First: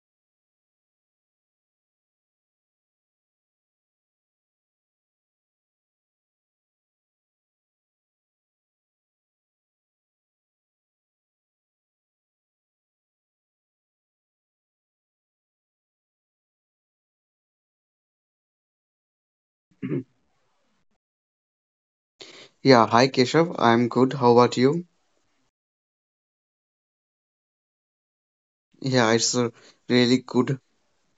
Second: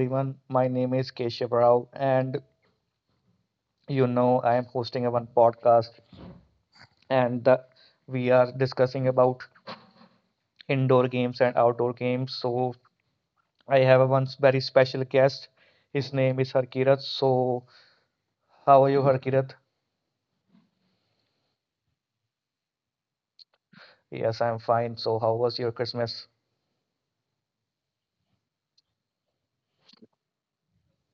everyone. My name is Keshav Rao, and I am hosting a one podcast, and the, we are discussing about indoor games and outdoor games. So I have a one very special guest. His name is Harkirat. So how are you, Harkirat? Yeah, hi Keshav. I'm good. How Yes, about I'm you? fine. So how was your Christmas? Yeah, it's really good,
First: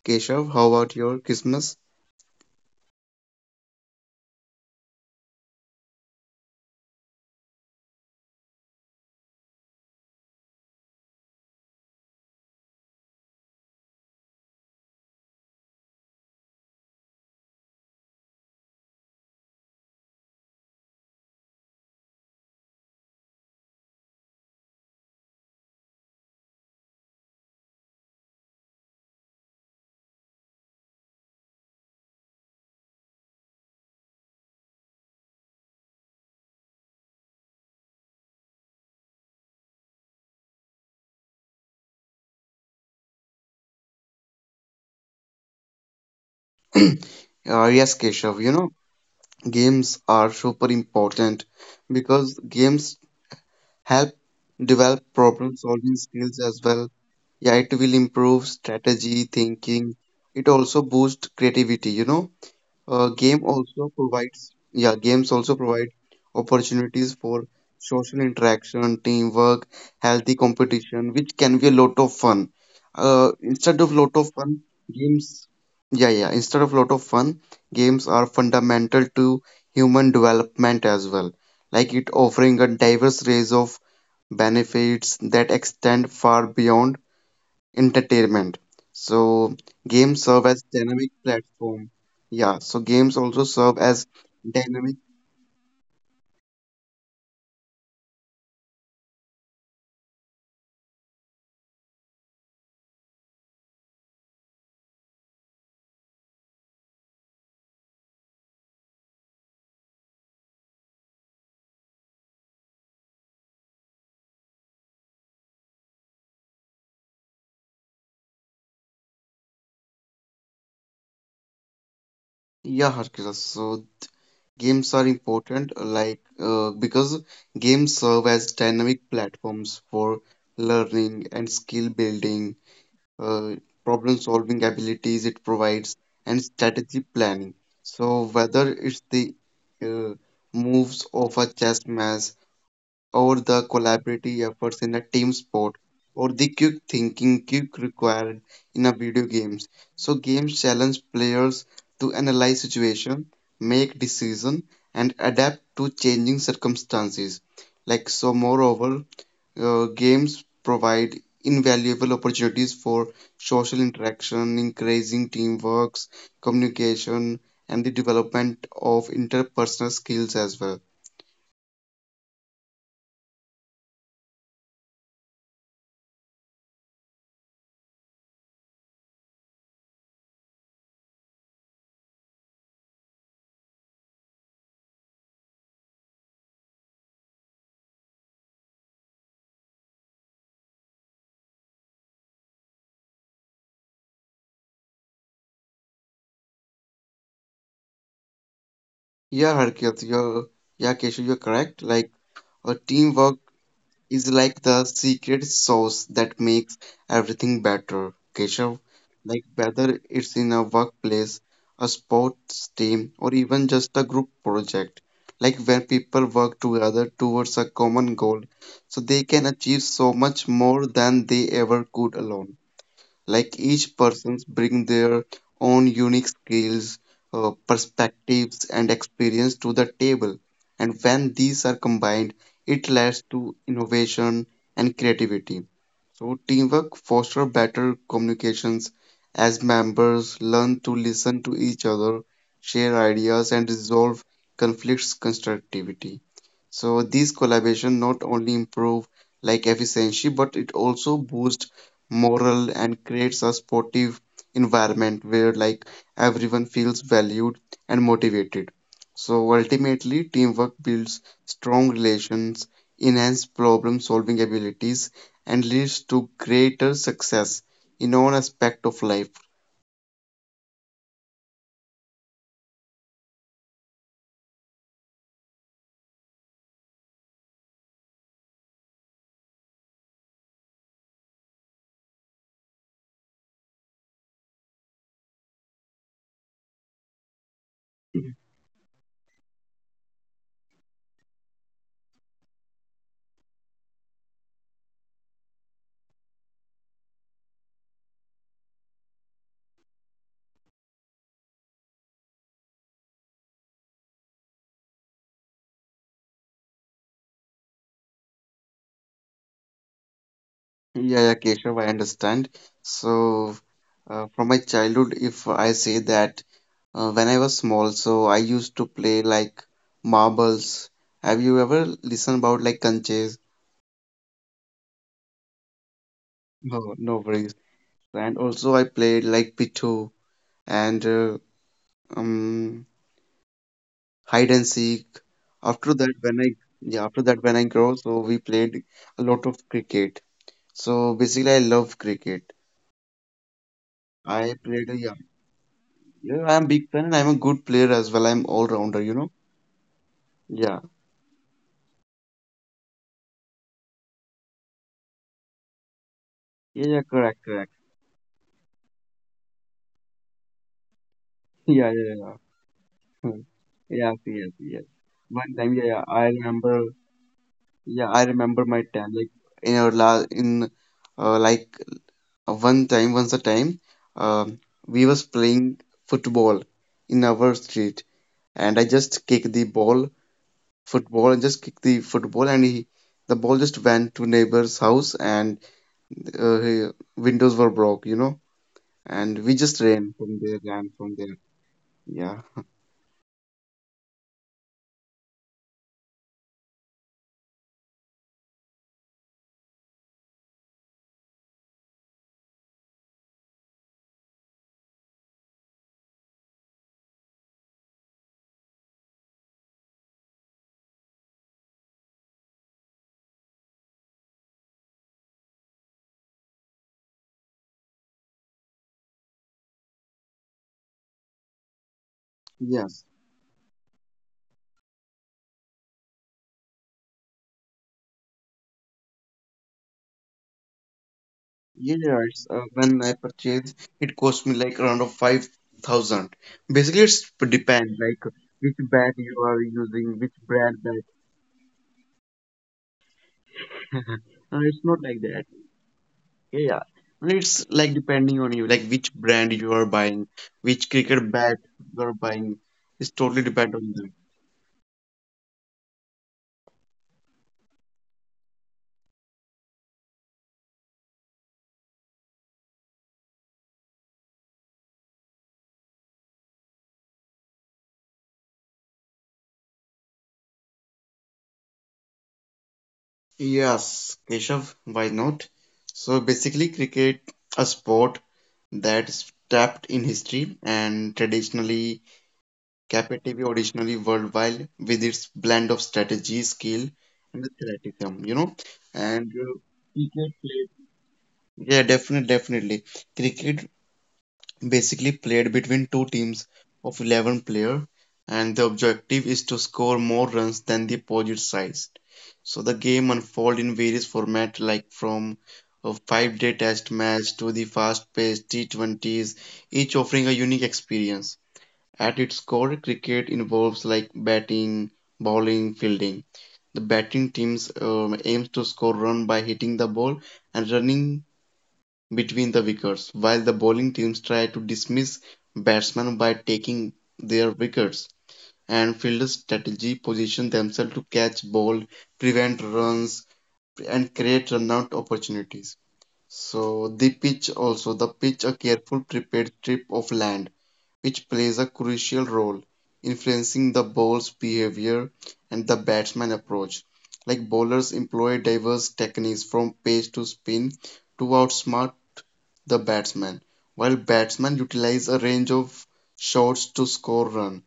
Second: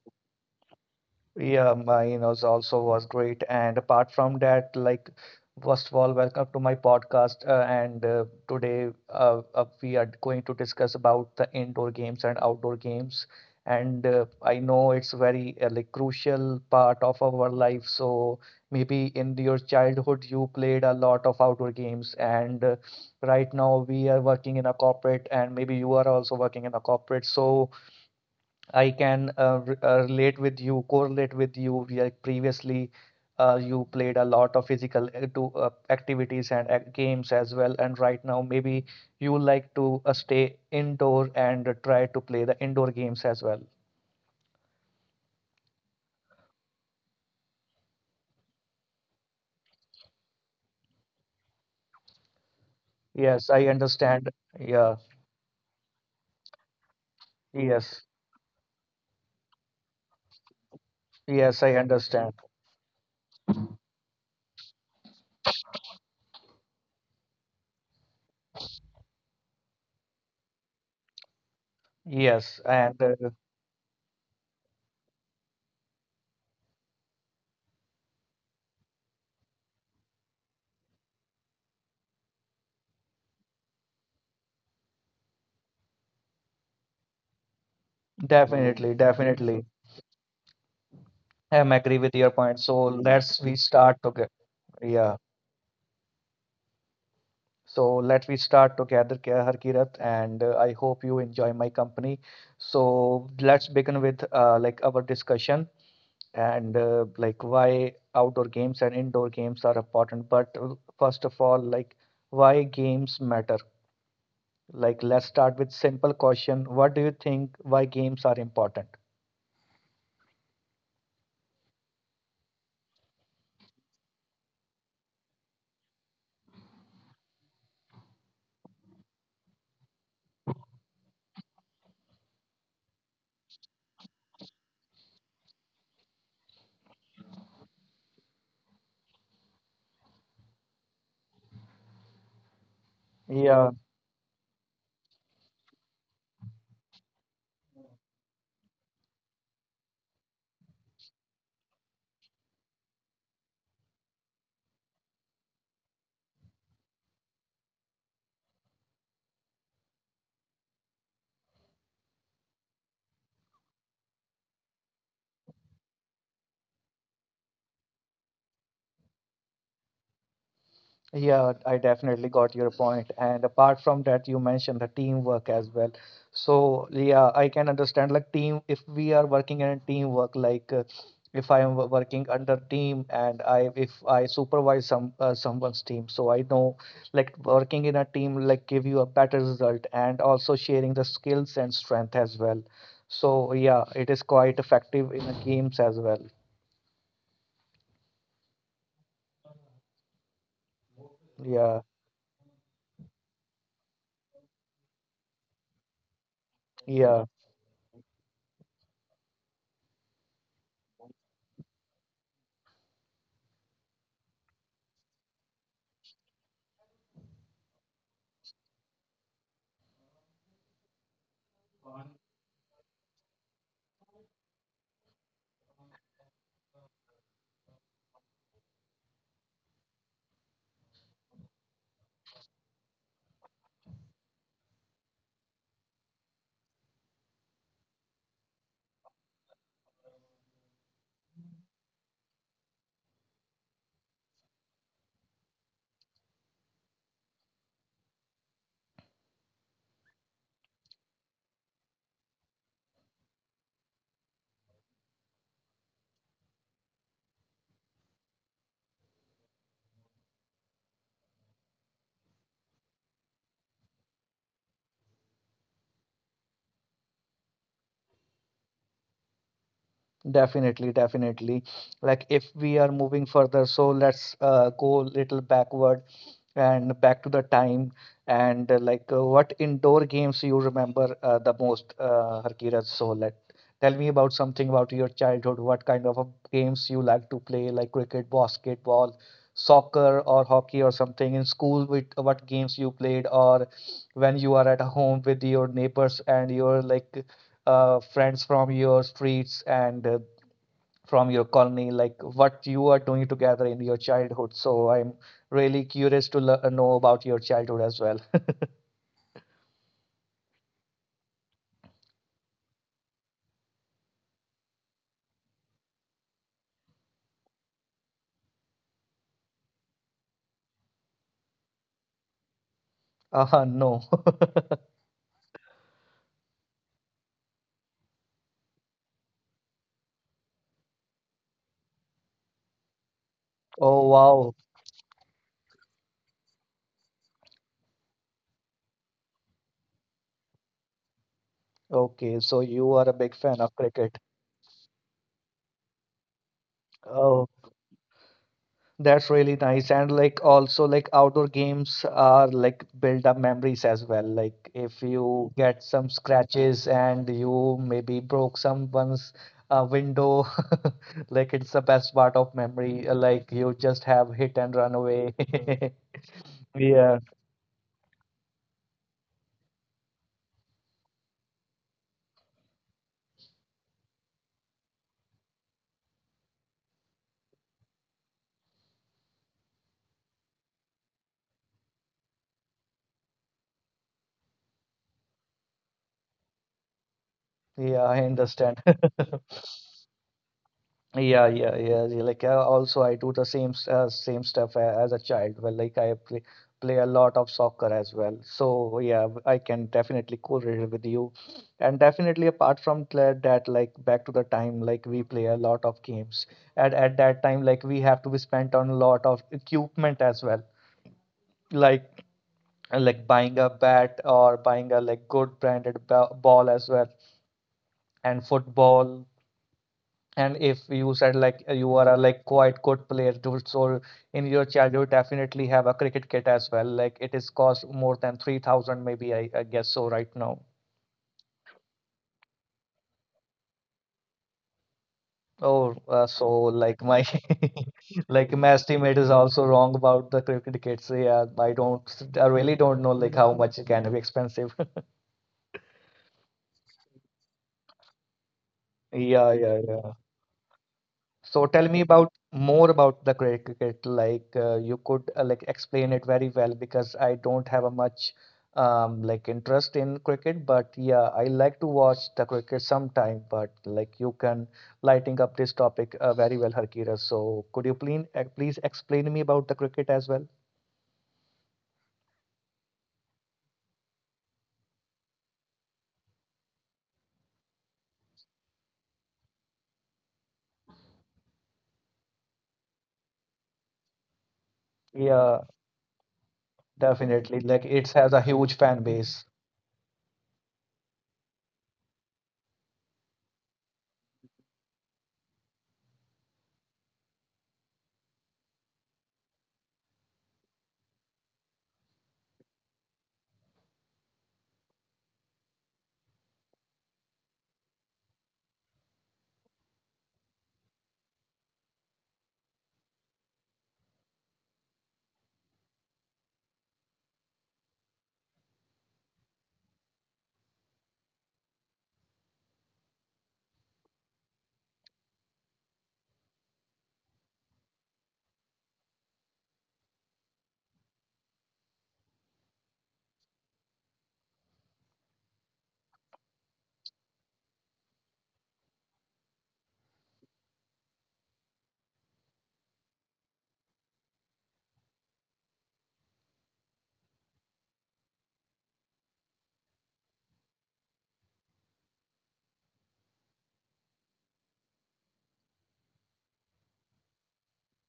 Keshav. How about your Yeah, Christmas? Minos also was great. And apart from that, like, first of all, welcome to my podcast. And today, we are going to discuss about the indoor games and outdoor games. And I know it's very like crucial part of our life. So maybe in your childhood, you played a lot of outdoor games. And right now, we are working in a corporate, and maybe you are also working in a corporate. So I can relate with you, correlate with you. We are previously you played a lot of physical to activities and games as well, and right now maybe you like to stay indoor and try to play the indoor games as well. Yes, Keshav. You know, games are super important because games help Yes, I develop understand. Yeah. problem-solving skills as well. Yeah, it will Yes. improve strategy, thinking. It also boosts Yes, I creativity. understand. Yeah, games also provide opportunities for social interaction, teamwork, healthy competition, which can be a lot of fun. Yes, and Instead of lot of fun, games, Yeah, yeah, instead of lot of fun, games are fundamental to human development as well. Like it offering a diverse range of benefits that extend far beyond entertainment. definitely, So definitely, games serve as dynamic platform. I'm agree with your Yeah, so point. So games also let's serve we as start to get. dynamic. Yeah. So let we start together, Kya Har Kirat, and I hope you enjoy my company. So let's begin with like our discussion and like why outdoor games and indoor games are important. But first of all, like why games matter. Like let's start with simple question. What do you think why games are important? Yeah, Harkira. So games are important, like because games serve as dynamic platforms for learning and skill building, uh, problem solving abilities it provides, and strategy planning. So whether it's the uh, moves of a chess match, or the Yeah, collaborative efforts in a team sport, or the quick thinking quick required in a video games. So games challenge players to analyze situation, make decision, and adapt to changing circumstances. Like, so moreover, games provide invaluable opportunities for social interaction, increasing teamworks, communication, and the development of interpersonal skills as well. yeah, I definitely got your point. And apart from that, you mentioned the teamwork as well. So, yeah, I can understand like team, if we are working in a teamwork, like if I am working under team and I if I supervise some someone's team, so I know like working in a team like give you a better result and also sharing the skills and strength as well. So, yeah, it is quite effective in the games as well. Yeah, Harkit, you're, yeah, Keshu, you're correct. Yeah, Like, a teamwork is like the secret sauce that makes yeah. everything better, Keshav. Like, whether it's in a workplace, a sports team, or even just a group project, like where people work together towards a common goal, so they can achieve so much more than they ever could alone. Like each persons bring their own unique skills, perspectives, and experience to the table. And when these are combined, it leads to innovation and creativity. So teamwork fosters better communications as members learn to listen to each other, share ideas, and resolve conflicts constructivity. So these collaboration not only improve like efficiency, but it also boosts moral and creates a sportive environment where like everyone feels valued and motivated. So ultimately teamwork builds strong relations, enhance problem solving abilities, and leads to greater success in all aspect of life. Definitely, definitely. Like if we are moving further, so let's go little backward and back to the time and what indoor games you remember the most, Harkirat. So let tell me about something about your childhood. What kind of games you like to play, like cricket, basketball, soccer, or hockey, or something in school? With what games you played, or when you are at home with your neighbors and your like friends from your streets and from your colony, like what you are doing together in your childhood. So I'm really curious to know about your childhood as well. Yeah, yeah, Keshav, I understand. So, from my childhood, if I say that when I was small. So I used to play like marbles. Have you ever listened about like conches? No. No, no worries. And also I played like Pitu and um Oh, hide and wow. seek. After that, when I yeah, After that when I grow, so we played a lot of cricket. So basically, I love cricket. Okay, so you are a big fan of I cricket. played a yeah, yeah. I'm big fan and I'm a good Oh, player as well. I'm all rounder, you know. that's really nice. And Yeah, like also like outdoor games are like build up memories as well. Like if you get some yeah, yeah, scratches correct, and correct. you maybe broke someone's window, Yeah, like it's yeah, the yeah. best part of Hmm. memory. Like you Yes, just yes, have yes. hit and run One time, away. yeah, yeah, I remember. Yeah, Yeah, I remember my time. Like in our last, in like one time, once a time, um, we was playing football in our street, and I just kicked the football, and the ball just went to neighbor's house, and uh, he- windows were broke, you know, yeah, I understand. and we just ran from there. Yeah, yeah, Yeah, yeah, yeah. Like also, I do the same same stuff as a child. Well, like I play a lot of soccer as well. So yeah, I can definitely correlate with you, and definitely apart from that, like back to the time, like we play a lot of games. And at that time, like we have to be spent on a lot of equipment as well, like like buying a bat or buying a like good branded ba ball as well, and football. And if you said like you yeah. are a like quite good player, too, so in your childhood definitely have a cricket kit as well. Like it is cost more than 3,000 maybe I guess so right now. Yes, when I purchase, it cost me like around of 5,000. Oh, Basically, it's so like depend my like which bag like you my are estimate is using, which also wrong brand about bag. the cricket kits. Yeah, I really don't know like how much it can be It's not like expensive. that. Yeah, yeah. And it's like depending on you, like which brand you are Yeah, yeah, buying, yeah. which cricket bat So you are tell me buying. about It's more totally about the depend credit on them. cricket. Like you could like explain it very well because I don't have a much like interest in cricket, but yeah, I like to watch the cricket sometime. But like you can lighting up this topic very well, Harkira. So could you please please explain me about the cricket as well? Yes, Keshav, why not? So basically, cricket a sport that's tapped in history and traditionally captivity originally worldwide with its blend of Yeah, strategy, skill, and definitely. Like athleticism, it you has know. a huge fan And base. cricket played. Yeah, definitely, definitely. Cricket basically played between two teams of 11 player, and the objective is to score more runs than the opposite side. So the game unfold in various format, like from a 5-day test match to the fast-paced T20s, each offering a unique experience. At its core, cricket involves like batting, bowling, fielding. The batting teams aims to score run by hitting the ball and running between the wickets, while the bowling teams try to dismiss batsmen by taking their wickets. And fielders strategy position themselves to catch ball, prevent runs, and create runout opportunities. The pitch, a careful prepared strip of land which plays a crucial role influencing the ball's behavior and the batsman approach. Like bowlers employ diverse techniques from pace to spin to outsmart the batsman, while batsmen utilize a range of shots to score runs.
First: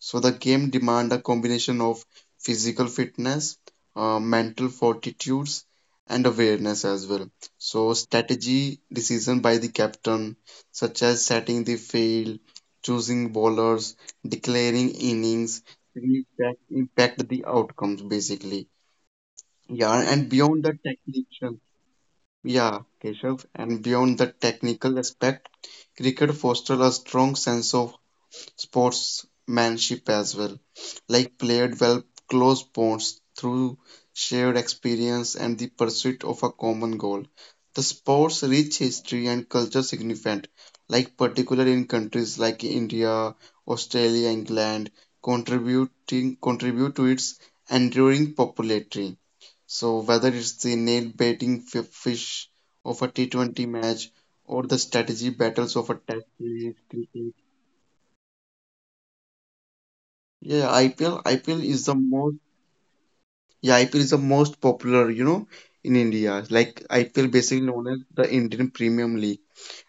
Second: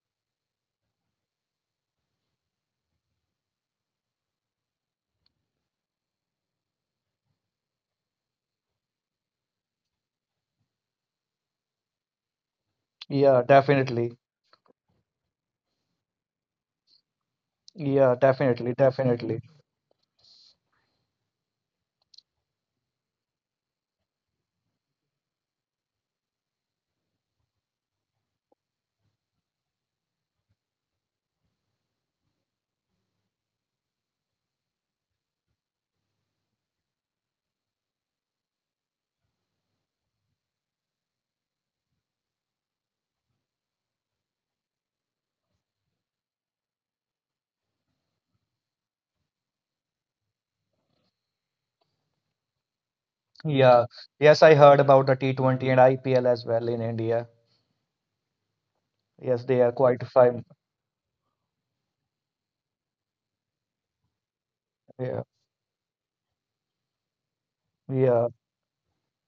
So the game demand a combination of physical fitness, mental fortitudes, and awareness as well. So strategy decision by the captain, such as setting the field, choosing Yeah, bowlers, definitely. declaring innings, will impact the outcomes Yeah, basically. definitely, definitely. Yeah, and beyond the technical, yeah, Keshav, and beyond the technical aspect, cricket fosters a strong sense of sportsmanship as well. Like played well close bonds through shared experience and the pursuit of a common goal. The sport's rich history and culture significant, like particular in countries like India, Australia, England, contributing contribute to its enduring popularity. So whether it's the nail biting fish of a T20 match Yeah. or the Yes, strategy I heard battles about of the a test T20 and series. IPL as well in India. Yes, they are quite Yeah, fam IPL, IPL is the most, yeah, IPL is the most popular, you know, yeah, in India. Like IPL basically known as the Indian yeah, Premium League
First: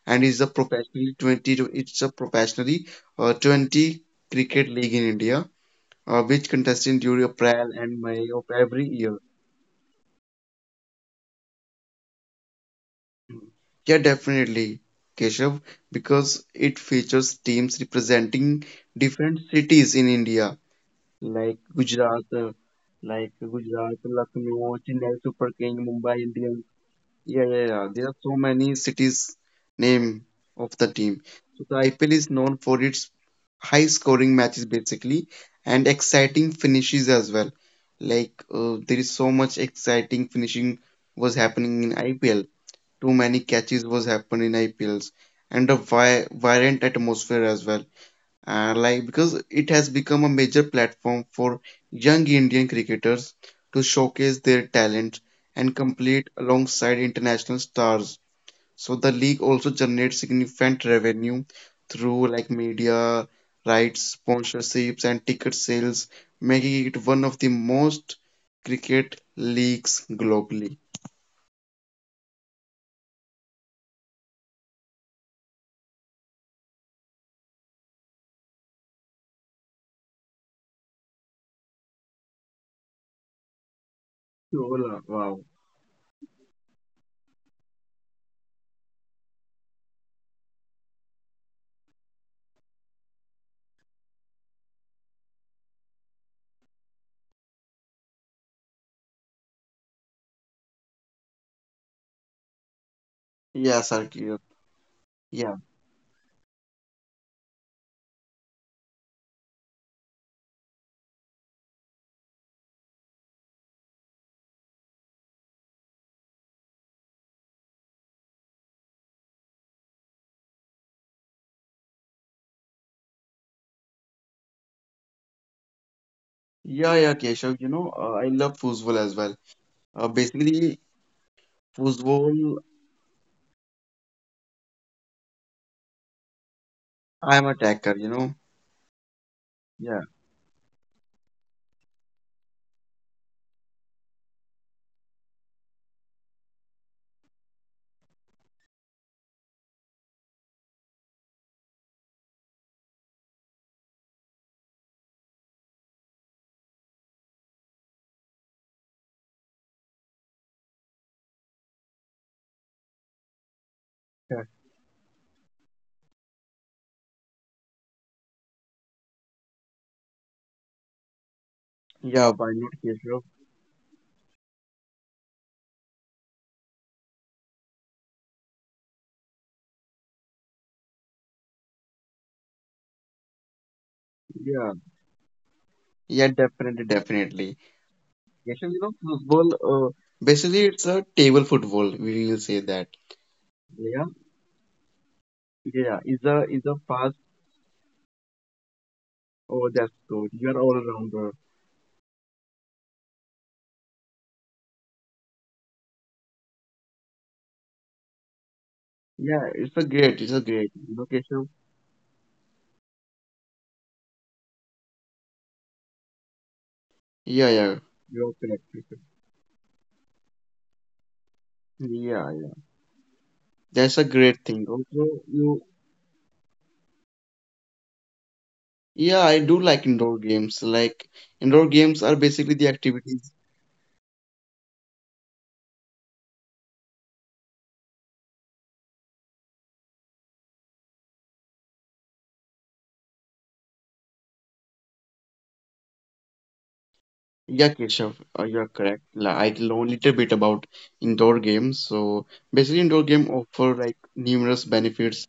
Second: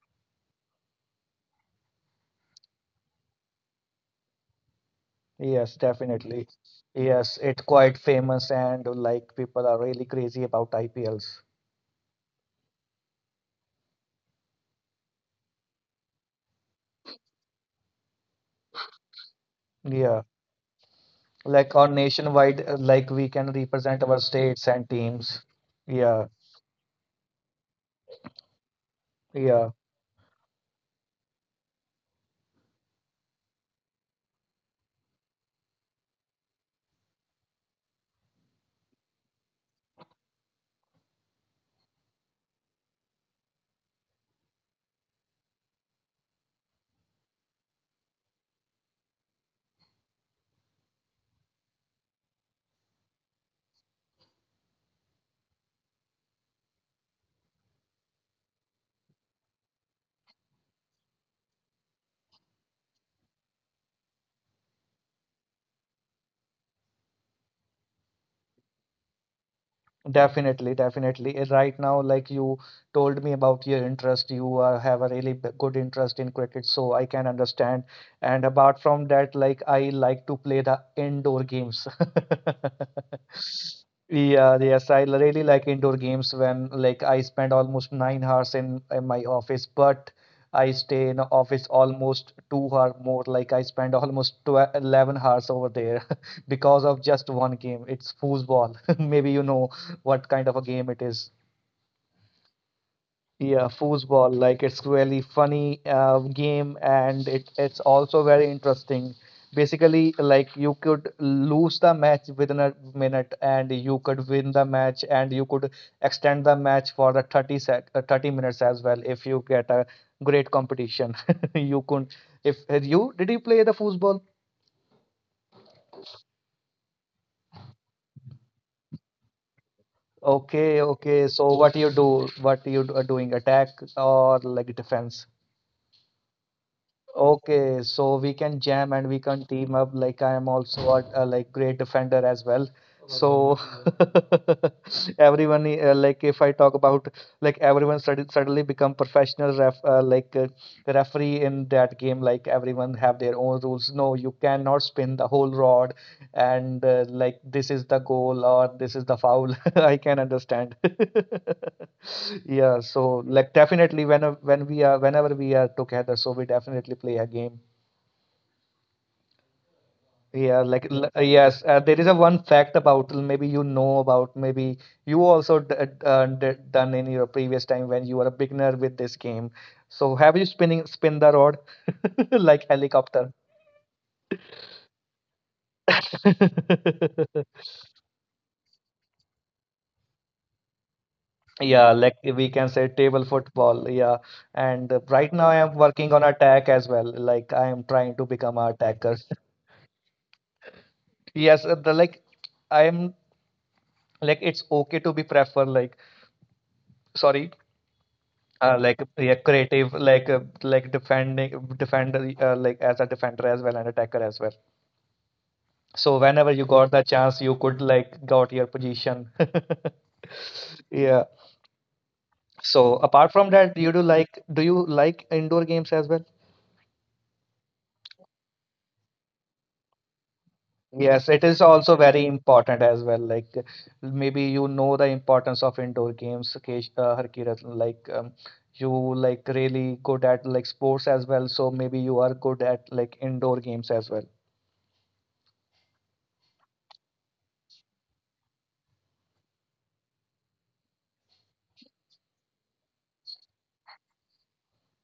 and is a professionally 20, to- it's a professionally 20 cricket league in India, yes, which definitely. contested during Yes, it's April and quite May of famous every and year. like people are really crazy about IPLs. Yeah, definitely, Keshav, because it features teams representing different cities in Yeah, India, like like on Gujarat, uh, nationwide, like like we can Gujarat, represent our Lucknow, states and Chennai Super teams. King, Mumbai Yeah, Indians. Yeah, yeah, yeah. There are so many cities yeah, name of the team. So the IPL is known for its high scoring matches basically and exciting finishes as well. Like there is so much exciting finishing was happening in IPL. Too many catches was happening in IPLs and a vi violent atmosphere as well, like because it has become a major platform for young Indian cricketers to showcase their talent and compete alongside international stars. So the league also generates significant revenue through like media rights, sponsorships, and ticket sales, making it one of the most cricket leagues globally. definitely, definitely. Right now, like you told me about your interest, you have a really good interest in cricket, so I can understand. And apart from that, like I like to play the indoor games. Yeah, Sure, yes, I wow. really like indoor games when like I spend almost 9 hours in my office, but I stay in the office almost 2 hour more. Like I spend almost 12, 11 hours over there because of just one game. It's foosball. Maybe you know what kind of a game it is. Yeah, Yeah, Sarkir. foosball, like it's really Yeah. funny game and it's also very interesting. Basically, like you could lose the match within a minute and you could win the match and you could extend the match for the 30 minutes as well if you get a great competition. You could if have you did you play the foosball? Yeah, yeah, Keshav. You know, I love foosball as well. Basically, Okay, okay. So foosball what you are doing, attack or like defense? I'm a Okay, attacker, you so know. we can jam and we can team Yeah. up. Like I am also a like great defender as well. So everyone like if I talk about like everyone suddenly become professional referee in that game. Like everyone have their own rules. No, you cannot spin the whole rod and like this is the goal or this is the foul. I can understand. Yeah, so like definitely Yeah. when we are whenever we are together, so we definitely play a game. Yeah, like yes, there is a Yeah, why one not fact about Keshav? Maybe you know about maybe you also done in your previous time when you were a beginner with this game. So have you spin the rod like helicopter. Yeah. Yeah, definitely, definitely. Keshav, you know, football, basically it's a table football, Yeah, like we will we say can that. say table football. Yeah. Yeah. And right now I am Yeah, working it's on a, it's a attack as fast, well. Like I am trying to become a attacker. oh, that's good. You're all rounder. Yes, the like I'm like it's okay to be prefer like sorry, like yeah, creative You like know, Keshav? defending defender like as a defender as well and attacker as well. So whenever you got the Yeah, chance, you yeah. could You're like correct, got your Keshav. position. Yeah. Yeah, yeah. So apart from that, That's a you do great like thing. do you like indoor games as well? I do like indoor games. Like, Yes, it indoor is games are also very basically the important as activities. well. Like maybe you know the importance of indoor games, Harkirat. Like you like really good at like sports as well, so maybe you are good at like indoor games as well. Yeah, Keshav, you're correct. Like, I know a little bit about indoor games. So basically, indoor game offer like numerous benefits,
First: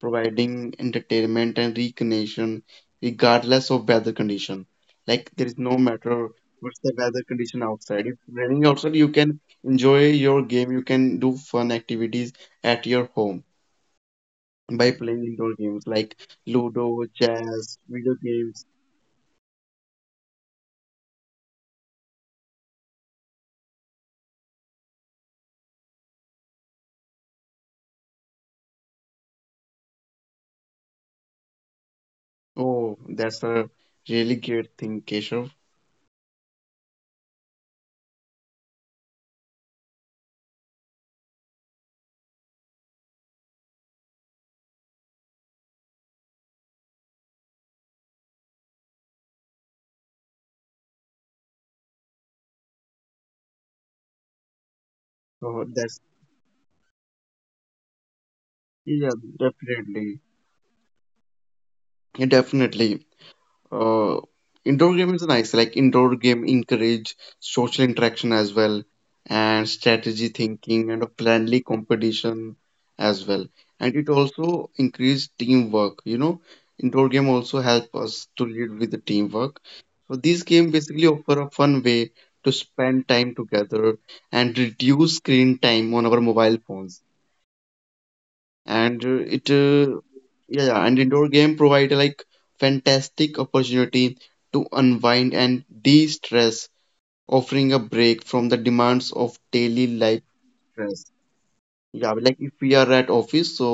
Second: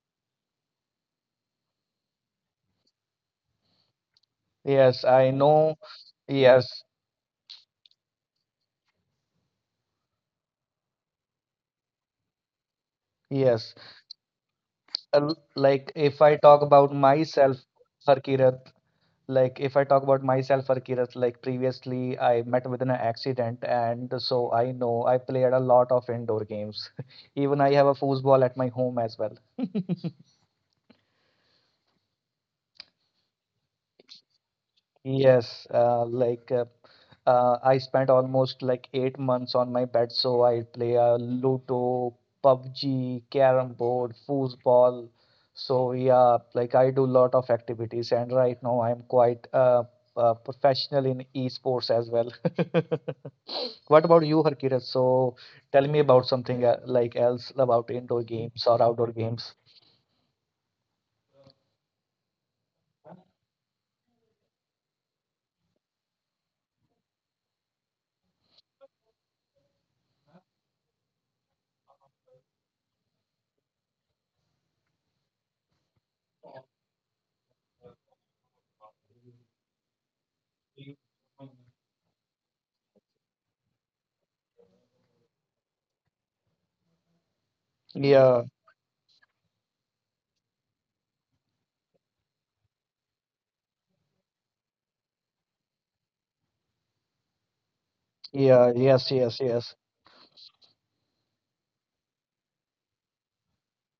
providing entertainment and recreation regardless of weather condition. Yes, I Like there is know. no matter what's Yes, the weather condition outside. If raining outside, you can enjoy your game. You can do fun activities at your home yes. by playing indoor Like if games I like talk about Ludo, myself, chess, Harkirat, video games. like if I talk about myself or like previously I met with an accident and so I know I played a lot of indoor games even I have a foosball at my home as well. Oh, that's a really great thing, Yes, Keshav. I spent almost like 8 months on my bed, so I play Ludo, PUBG, Carrom board, foosball. So yeah, like I do lot of activities, and right now I'm quite professional in esports as well. What about you, Harkirat? So tell me So about that's... something like else about indoor games or outdoor Yeah, games. definitely. Yeah, definitely. Uh, indoor game is nice. Like indoor game encourage social interaction as well, and strategy thinking and a friendly competition as well. And it also increase teamwork. You know, indoor game also help us to lead with the teamwork. So these game basically offer a fun way to spend time together and reduce screen time on our mobile phones. Yeah, And it yeah yeah, and indoor game provide like fantastic opportunity to unwind and de-stress, offering a break from yeah, the yes, demands yes, of yes, daily life stress. Yeah, like if we are at office, so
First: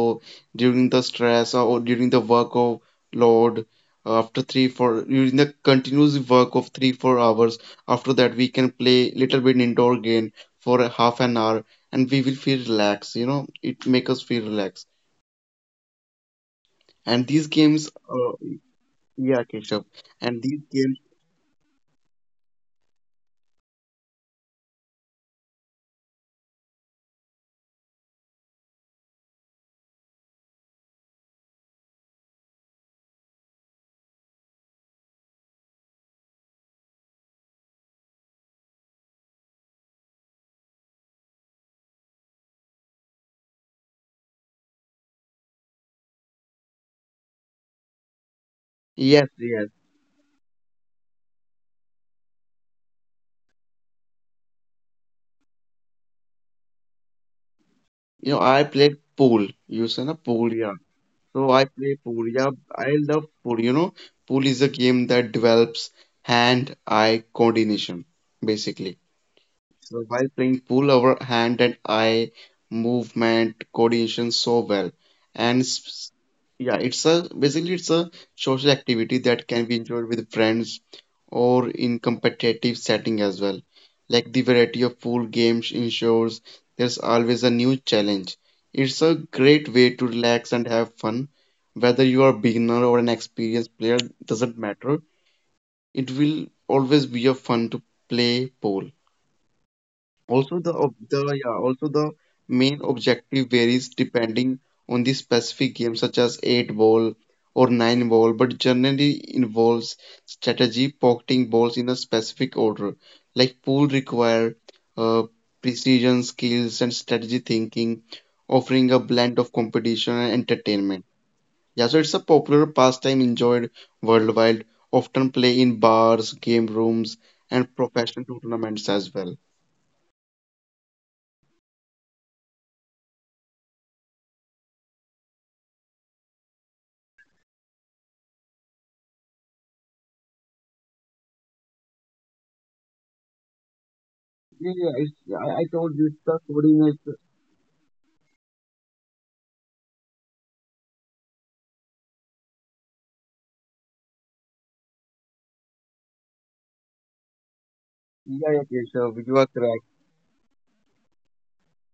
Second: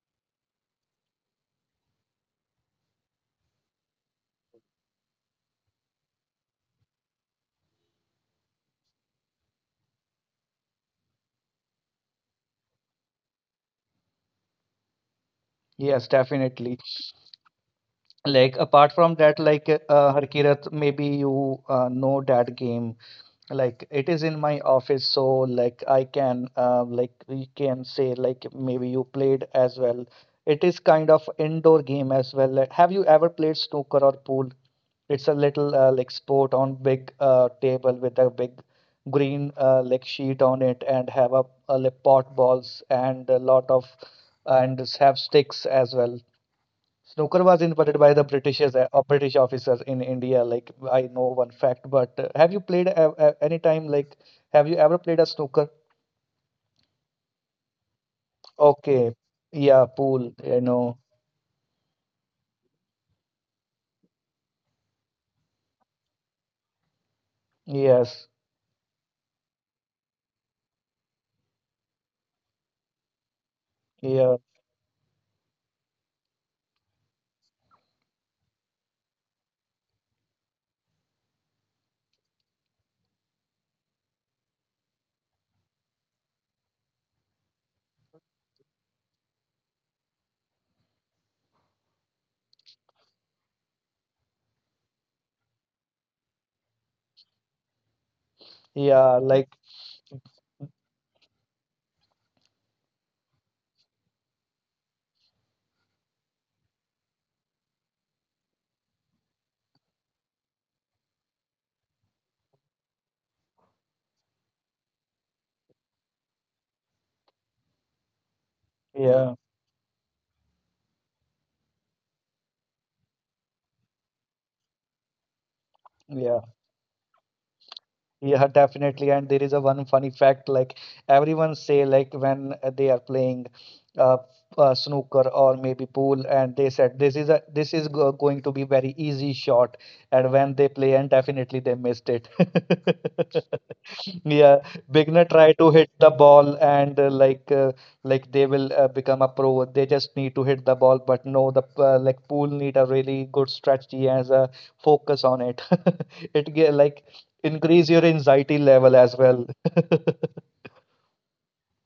during the stress or during the work of load, after 3, 4 during the continuous work of 3, 4 hours, after that we can play little bit indoor game for a half an hour, and we will feel relaxed, you know, it make us feel relaxed. yes, definitely. And these games, uh, Like apart from that, yeah, like Keshav, and these Harkirat, games, maybe you know that game. Like it is in my office, so like I can like we can say like maybe you played as well. It is kind of indoor game as well. Like, have you ever played snooker or pool? It's a little like sport on big table with a big green like sheet on it and have a like pot balls and a lot of and have sticks as well. Snooker was invented by the British as yes, British yes. officers in India. Like I know one fact, but have you played any time? Like, have you ever played a snooker? You know, I played Okay, pool. You yeah, said na pool. pool, You yeah. know, So I play pool. Yeah, I love pool. You know, pool is a game that develops hand-eye coordination, yes, basically. So while playing pool, our hand and eye movement coordination yeah, so well, and s- yeah, it's a basically it's a social activity that can be enjoyed with friends or in competitive setting as well. Like the variety of pool games ensures there's always a new challenge. It's a great way to relax and have fun. Whether you are a beginner or an experienced player, doesn't matter. It will always be a fun to play pool. yeah. Like, Also the ob- the yeah, also the main objective varies depending on the specific game such as 8 ball or 9 ball but generally involves strategy pocketing balls in a specific order like pool require uh, precision skills and strategy thinking offering a blend yeah, of competition and entertainment. Yeah, so it's a popular pastime enjoyed worldwide often play in bars, yeah. game rooms and professional Yeah, tournaments definitely. as And there well. is a one funny fact, like everyone say, like when they are playing uh, snooker or maybe pool, and they said this is a this is go going to be very easy shot, and when they play, and definitely they missed it. Yeah, Yeah, beginner yeah, try it's, to hit I, I the told you ball it's the and coordinates. Like they will become a pro. They just need to hit the ball, but no, the like pool need a really good strategy as a focus on it. Like increase your Yeah, yeah, anxiety level as Keshav, you are well. correct.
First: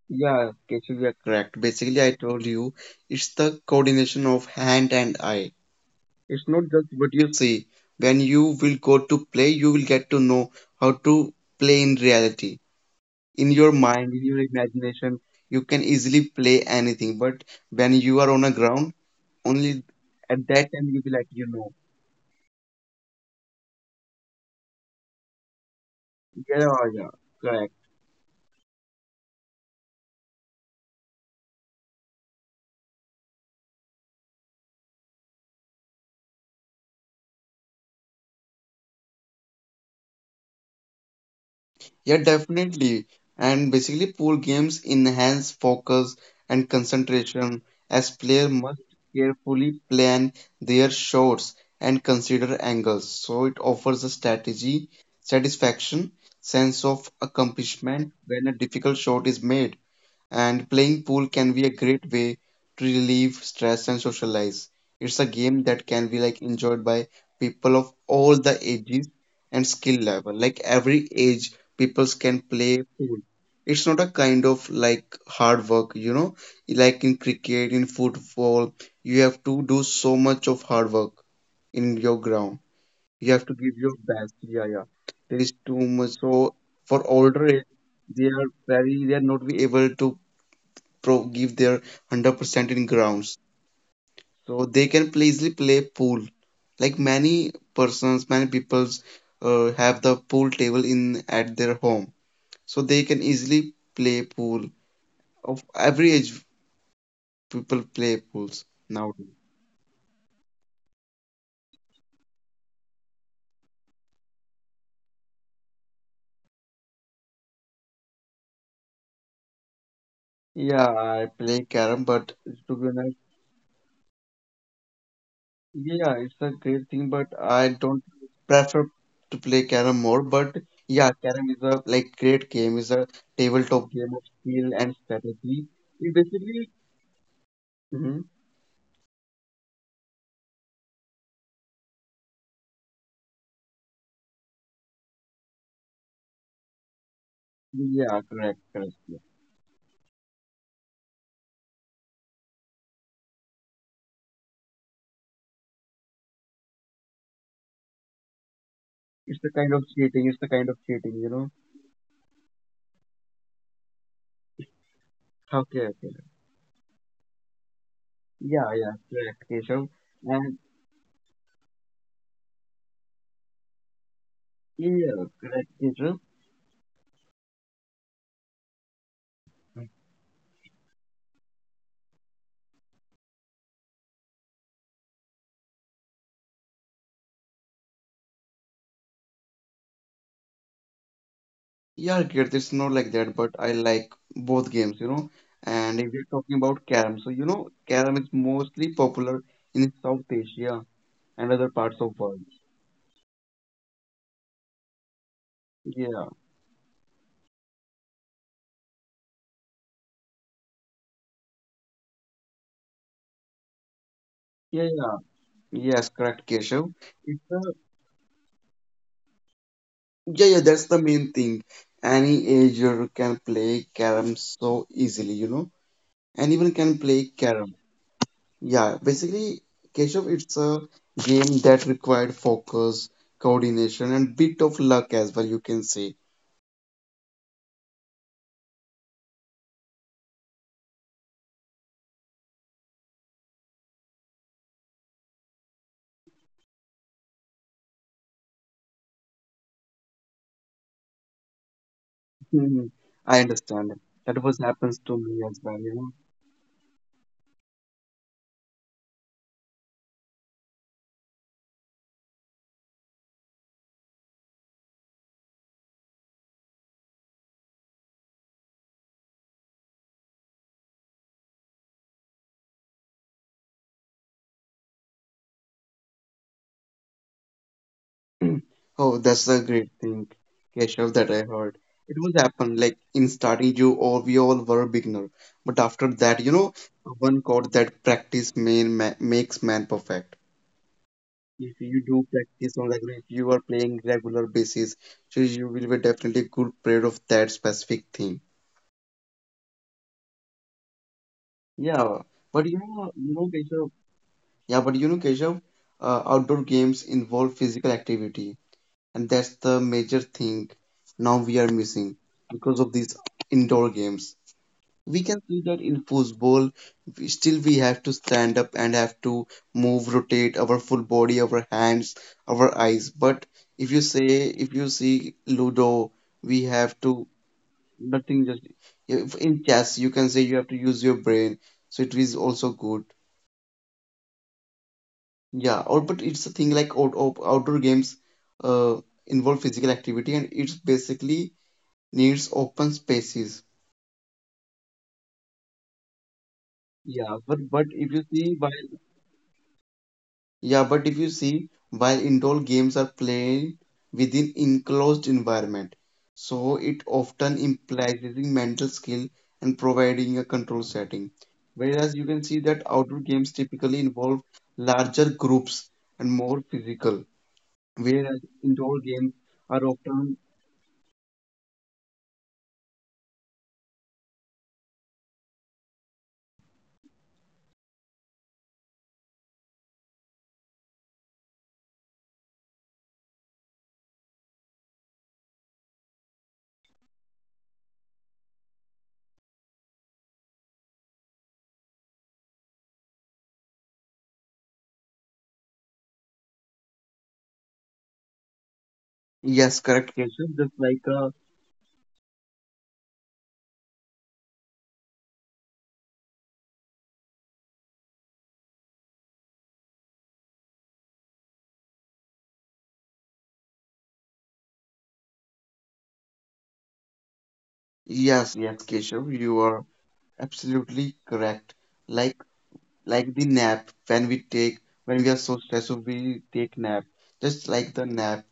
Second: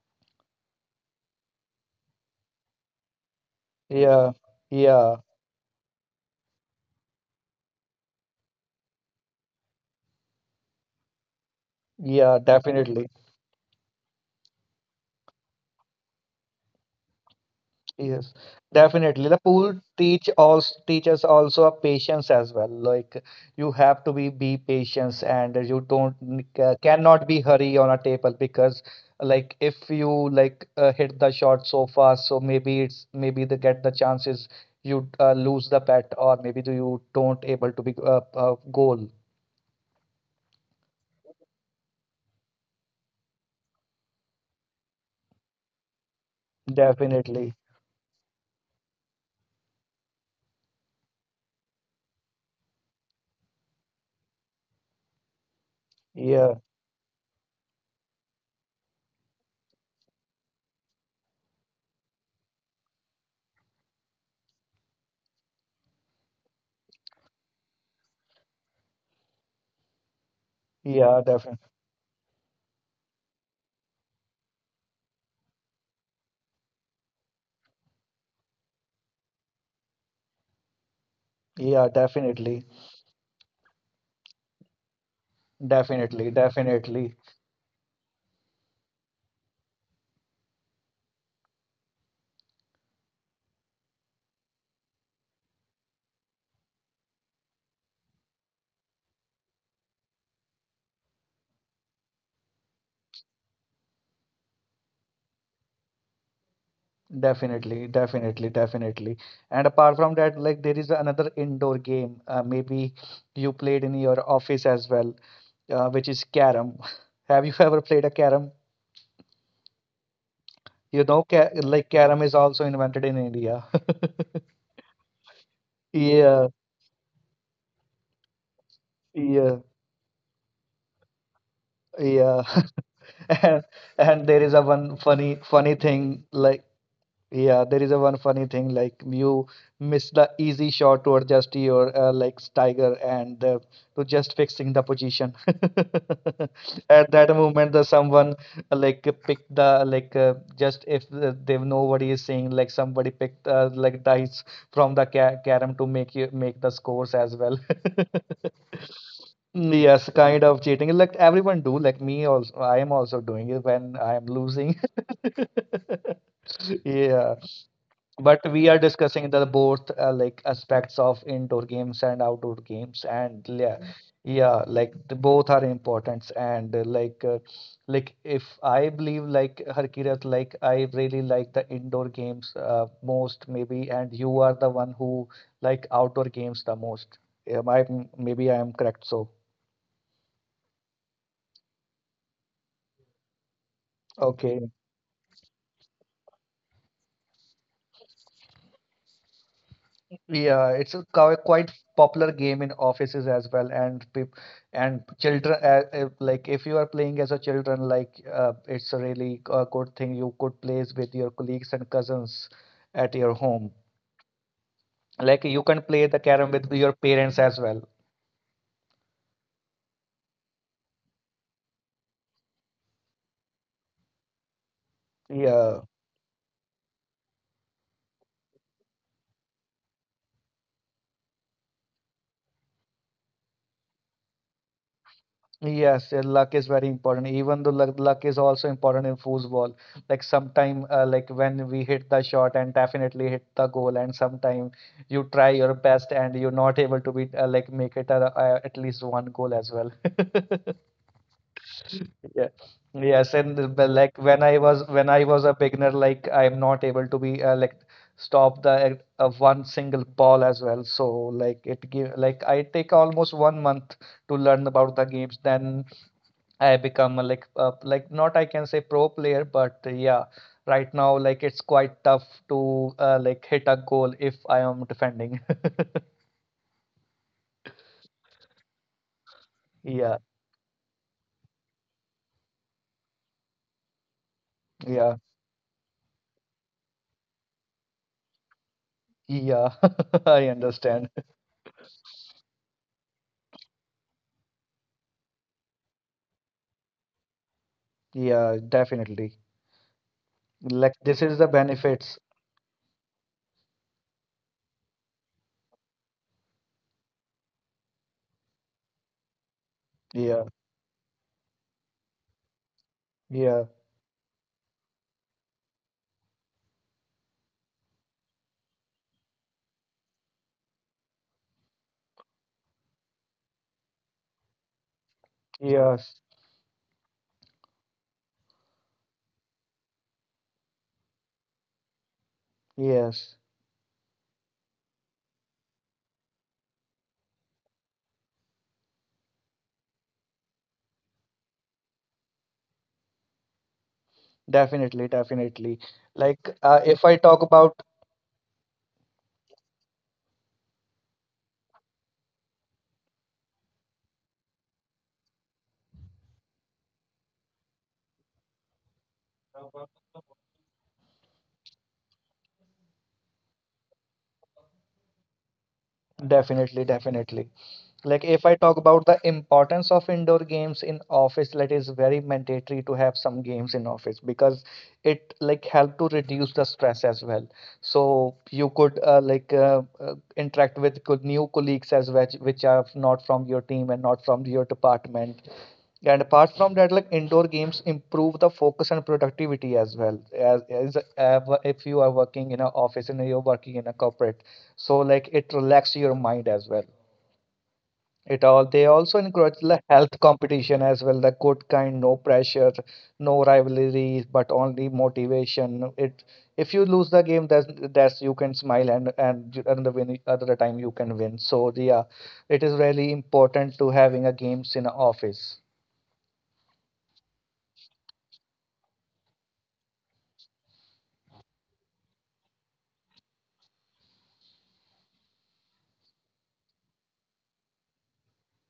Yeah, Keshav, you are correct. Basically, I told you it's the coordination Yeah, of hand and yeah, eye. It's not just what you see. When you will go to play, you will get to know how to play in yeah, reality. definitely. In your mind, in your imagination, you can easily play anything. But when you are Yes, on a ground, definitely. The pool only teach at that also time you will teaches like, you also know. a patience as well. Like you have to be patience and you don't n- Yeah, ca- yeah, cannot be correct. hurry on a table because like if you hit the shot so fast, so maybe they get the chances you lose the bet or maybe do you don't able to be goal. Yeah, definitely. And basically, pool games enhance focus and Definitely. concentration as players must carefully plan their shots and consider angles. So it offers a strategy, satisfaction, Yeah. sense of accomplishment when a difficult shot is made. And playing pool can be a great way to relieve stress and socialize. It's a game that can be like enjoyed by people of all the ages and skill level. Like every Yeah. age, Definitely. peoples can play pool. It's not a kind of like hard work, you know, like in cricket, in football, you have to do so much of hard work in Yeah. your ground. Definitely. You have to give your best. Yeah, yeah. There is too much. Definitely. So for Definitely. older age, they are very, they are not be able to pro give their 100% in grounds. So they can play, easily play pool. Like many persons, many peoples have the pool table in at their home. So they can easily play pool. Of every age, people Definitely, play pools definitely, definitely. nowadays. And apart from that, like there is another indoor game. Maybe you played in your office as well, which is carom. Have you ever played a carom? Yeah, You know, I ca play like carom, carom but is also to be invented honest, in India. yeah, it's a Yeah, great thing, but I don't prefer to play yeah, carom more. But yeah, carom is a like great yeah. game. Is a And, tabletop game of and there is a skill and one funny, strategy. funny It thing basically, like yeah, there is a Mhm. one funny thing like you miss the easy shot to adjust your legs, Tiger, and to just fixing the position. At that moment, the Yeah, someone correct, correct. Pick the like just if they nobody is saying like somebody picked like dice from the ca carom to make you make the scores as well. It's the kind of Yes, cheating. It's the kind kind of of cheating. cheating, Like you know. everyone do, like me also. I am also doing it when I am losing. Okay, okay. Yeah, but Yeah, we are yeah, discussing correct, the Keshav. both like And aspects of indoor games and outdoor games. And yeah yeah, like yeah, the both correct, are Keshav. important and like if I believe like Harkirat, like I really like the indoor games most maybe, and you are the one who like outdoor games the most. Am I, maybe I am correct? So Yeah, Kirt, it's not like that, but I like both okay. games, you know. And if we're talking about Karam, so you know, Karam is mostly popular in South Asia Yeah, it's a and other quite parts of world. popular game in offices as well, and peop and children. Yeah, Like if you are playing as a children, like it's a really good thing you could play with your colleagues and cousins at your home. yeah, yeah. Like you can play the Yes, carrom correct, with your Keshav. parents as It's well. a, yeah, yeah, that's the main thing. Any ager can play Karam so easily, Yeah. you know. Anyone can play Karam. Yeah, basically, Keshav, it's a game that required focus, coordination, and bit of luck as well, you Yes, yeah, can luck say. is very important. Even though luck, luck is also important in foosball. Like sometime, like when we hit the shot and definitely hit the goal, and sometime you try your best and you're not able to be like make it at least one goal as well. Yeah. Hmm, Yes, and I like understand. That was when happens I to was a me as beginner, well, like you I'm not able to be like stop the one single ball as well. So like it give like I take almost 1 month to learn about the games. Then I become a like not, I can say, pro player, but yeah, right now like it's quite tough to like hit a goal if I am defending. know. Oh, that's a great Yeah, thing, Keshav, that I heard. It was happen like in starting you all we all were a beginner, yeah, but after that, you know, one quote that practice man ma makes man yeah. perfect. I understand. If you do practice on regular, if you are playing regular basis, so you will be definitely good player of that specific thing. Yeah, definitely. Like this is the Yeah, benefits. but you know, Keshav. Yeah, but you know, Keshav, outdoor games involve physical activity, and that's the major thing Yeah, now we are missing because of these yeah, indoor games. We can see that in football still we have to stand up and have to move rotate our full body, our hands, our eyes. But if you say, if you see ludo, yes, we have to nothing, just if in chess you can say you have to use your brain, so it is also good. yes. Yeah, or but it's a thing like outdoor games uh, involve physical activity and it's basically needs open spaces. Definitely, definitely. Like if I Yeah, talk but about but if you see by, yeah, but if you see, while indoor games are played within enclosed environment, so it often implies using mental skill and providing a control setting. Whereas you can see that outdoor games typically involve larger groups and more Definitely, physical, definitely. Like whereas if I talk indoor about the games are importance of often, indoor games in office, that is very mandatory to have some games in office because it like help to reduce the stress as well. So you could interact with new colleagues as well, which are not from your team and not from your department. And apart from that, like indoor games improve the focus and productivity as well. If you are working in an office and you're working in a corporate, so like it relax your mind as well it all. They also encourage the yes, health correct, Keshav, just competition as like well, the a, good kind, no pressure, no rivalries, but only motivation. It If you lose the game, that's you can smile, and another win another time you can win. So yeah, it is really important to having a games in a office. yes, yes, Keshav, you are absolutely correct. Like like the nap when we take, when we are so stressed so we take nap, just like the nap,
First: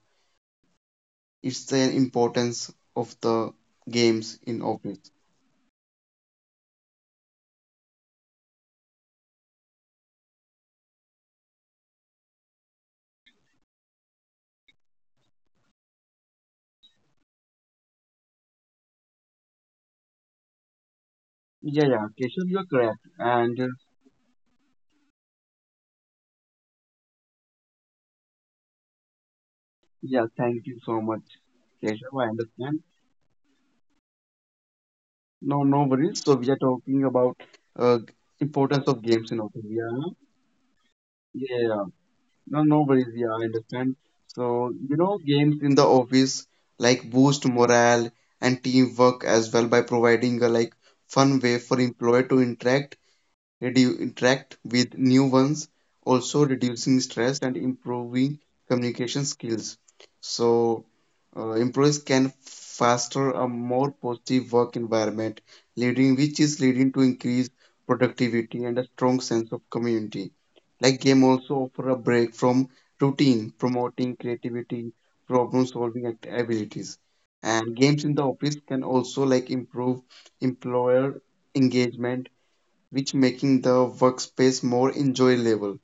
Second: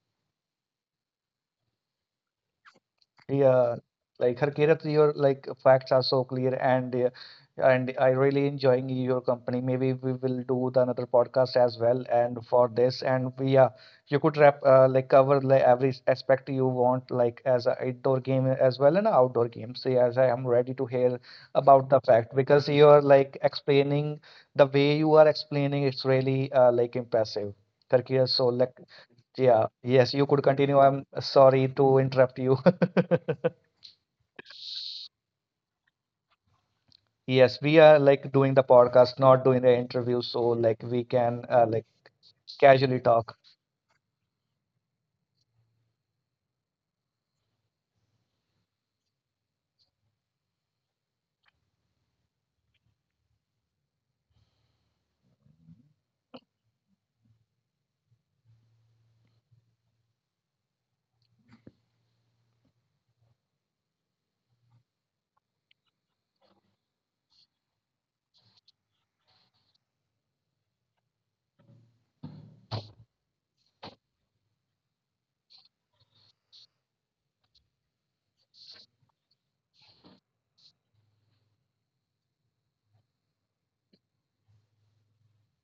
it's the importance of the Yeah, like games in Harkirat, office. your like facts are so clear, and I really enjoying your company. Maybe we will do the another podcast as well. And for this, and we yeah, you could wrap like cover like every aspect you want, like as a indoor game as well and a outdoor game. So yes, I am ready to hear Yeah, about the yeah, fact Keshav, you're because you are correct. like And explaining the way you are explaining. It's really like impressive. Karkia, so like yeah, yes, yeah, you could thank you continue. so I'm much, sorry to Keshav, I interrupt you. understand. No, no worries. So we are talking about Yes, we uh, are like doing the importance of games podcast, in not office. doing the Yeah, interview, so like we can yeah, yeah. like No, no worries. casually Yeah, I talk. understand. So, you know, games in the office like boost morale and teamwork as well by providing a like fun way for employee to interact, interact with new ones, also reducing stress and improving communication skills. So, employees can foster a more positive work environment, leading which is leading to increased productivity and a strong sense of community. Like game also offer a break from routine, promoting creativity, problem solving abilities. And games in the office can also like improve employer engagement, which making the workspace more enjoyable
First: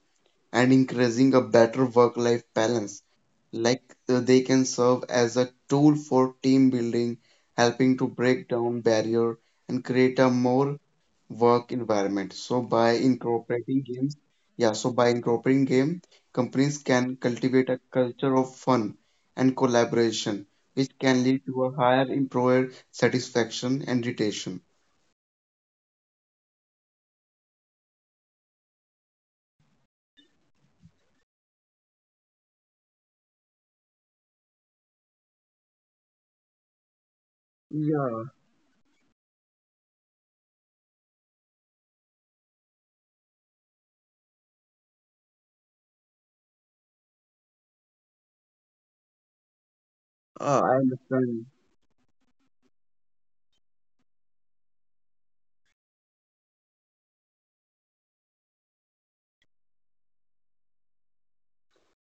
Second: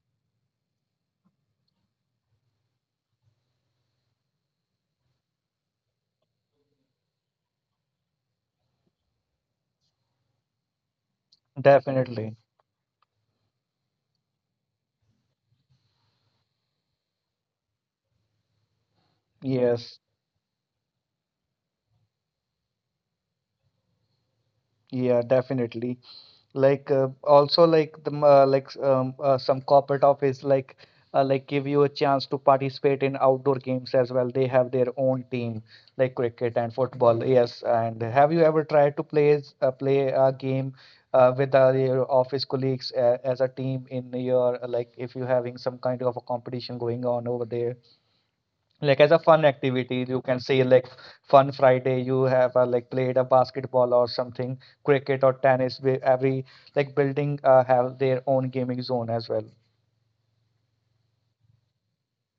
and encouraging a better work-life balance. Like they can serve as a tool for team building, helping to break down barrier and create a more work environment. Definitely. So by incorporating game, companies can cultivate a culture of fun and Yes. collaboration, which can lead to a higher employer satisfaction and retention. Yeah, definitely. Like also like the some corporate office like give you a chance to participate in outdoor games as well. They have their own team like cricket and football. Yes, and have you Yeah, ever tried to play play a game with your office colleagues as a team in your like if you're having some kind of a competition going on over there, like as a fun activity you can say, like I fun understand. Friday, you have like played a basketball or something, cricket or tennis, where every like building have their own gaming zone as well.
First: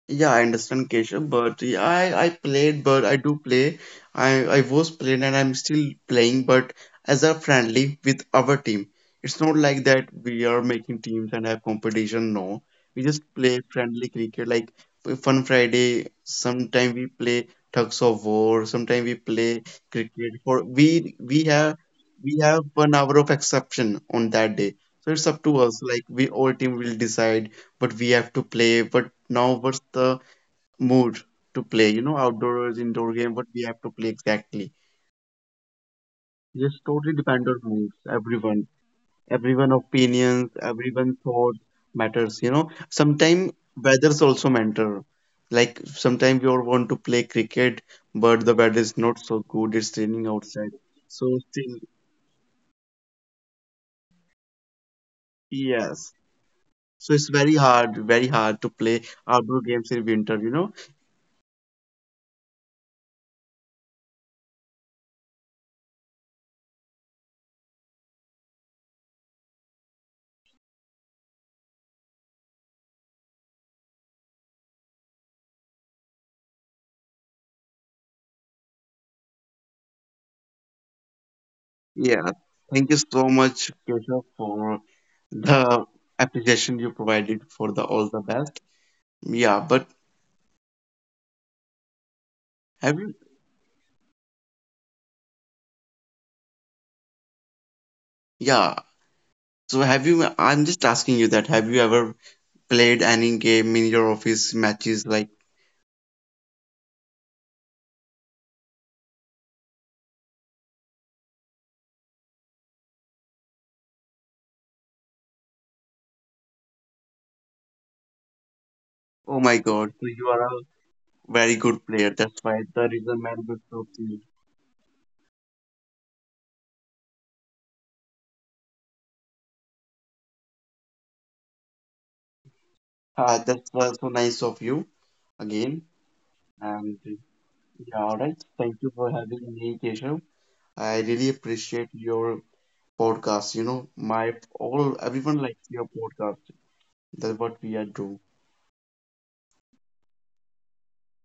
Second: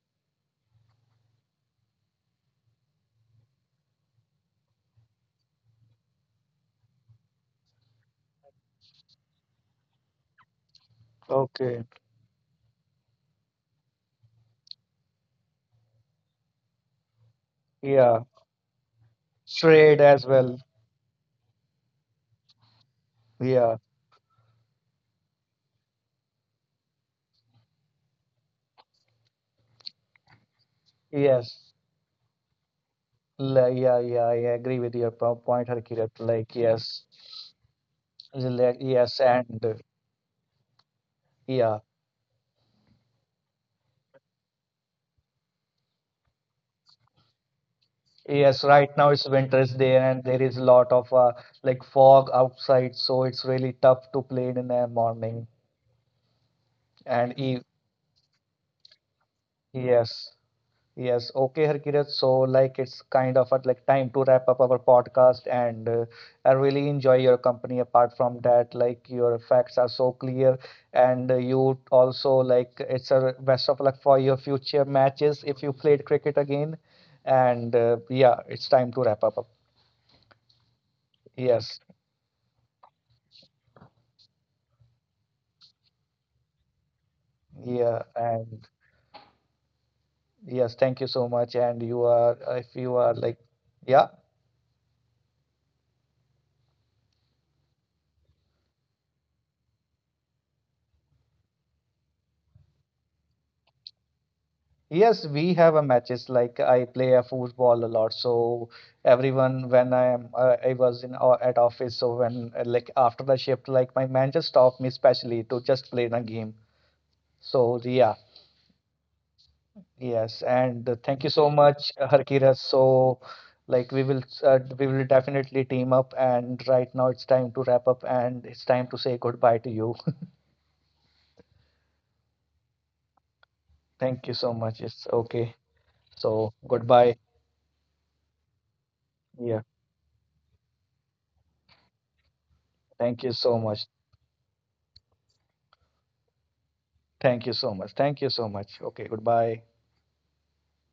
Yeah, I understand, Keshav, but yeah, I played, but I do play. I was playing and I'm still playing, but as a friendly with our team. It's not like that we are making teams and have Okay, competition. No, we just play friendly cricket, like Fun Friday. Sometime we play Tugs yeah, of War. Sometime we play trade as cricket. well. For we have we have one hour of Yeah, exception on that day, so it's up to us. Like we all team will decide, but we have to play. But now, what's the mood yes. to play? You know, outdoors, indoor game, what we have Yeah, to play yeah, I agree exactly. with your point, Harkirat. Like Just yes. totally depend on moods, Like, everyone. yes, and Everyone opinions, everyone thoughts yeah, matters, you know. Sometimes weather's also matter. Like sometimes you all want to play cricket, but the yes, weather right is now not it's so winter is good, it's there, and raining there is a outside. lot of So like still, fog outside, so it's really tough to play in the morning. yes. So And it's e very hard to play outdoor games yes, in winter, you know? yes. Okay, Harkirat. So, like, it's kind of a, like time to wrap up our podcast. And I really enjoy your company. Apart from that, like, your facts are so clear, and you also like it's a best of luck for your future matches if you played cricket again. And yeah, it's time to wrap up. Yes, Yeah. Thank you so much, Keshav, for the appreciation you provided for the yeah, all the and best. Yeah, but yes. Thank you so much. And you are, if you have are you? like, yeah. Yeah, so have you? I'm just asking you that. Have you ever played any game in your office matches? Yes, Like, we have a matches like I play a football a lot. So everyone when I was in at office. So when like after the shift, like my manager stopped me specially to just play the game. So yeah, oh my God, so you yes, are a and thank you so very much, good player. That's Harkiras. why the So reason man was so you. We will definitely team up. And right now it's time to wrap up and it's time to say goodbye to you. Ah, that's was so Thank you so nice of much. you It's okay. again. So And goodbye. yeah, all right. Thank you for having Yeah, me, Keshav. I really appreciate your thank you so podcast. You much. know, my all everyone likes your podcast. Thank That's you what so we much. are Thank you doing. so much. Okay, goodbye.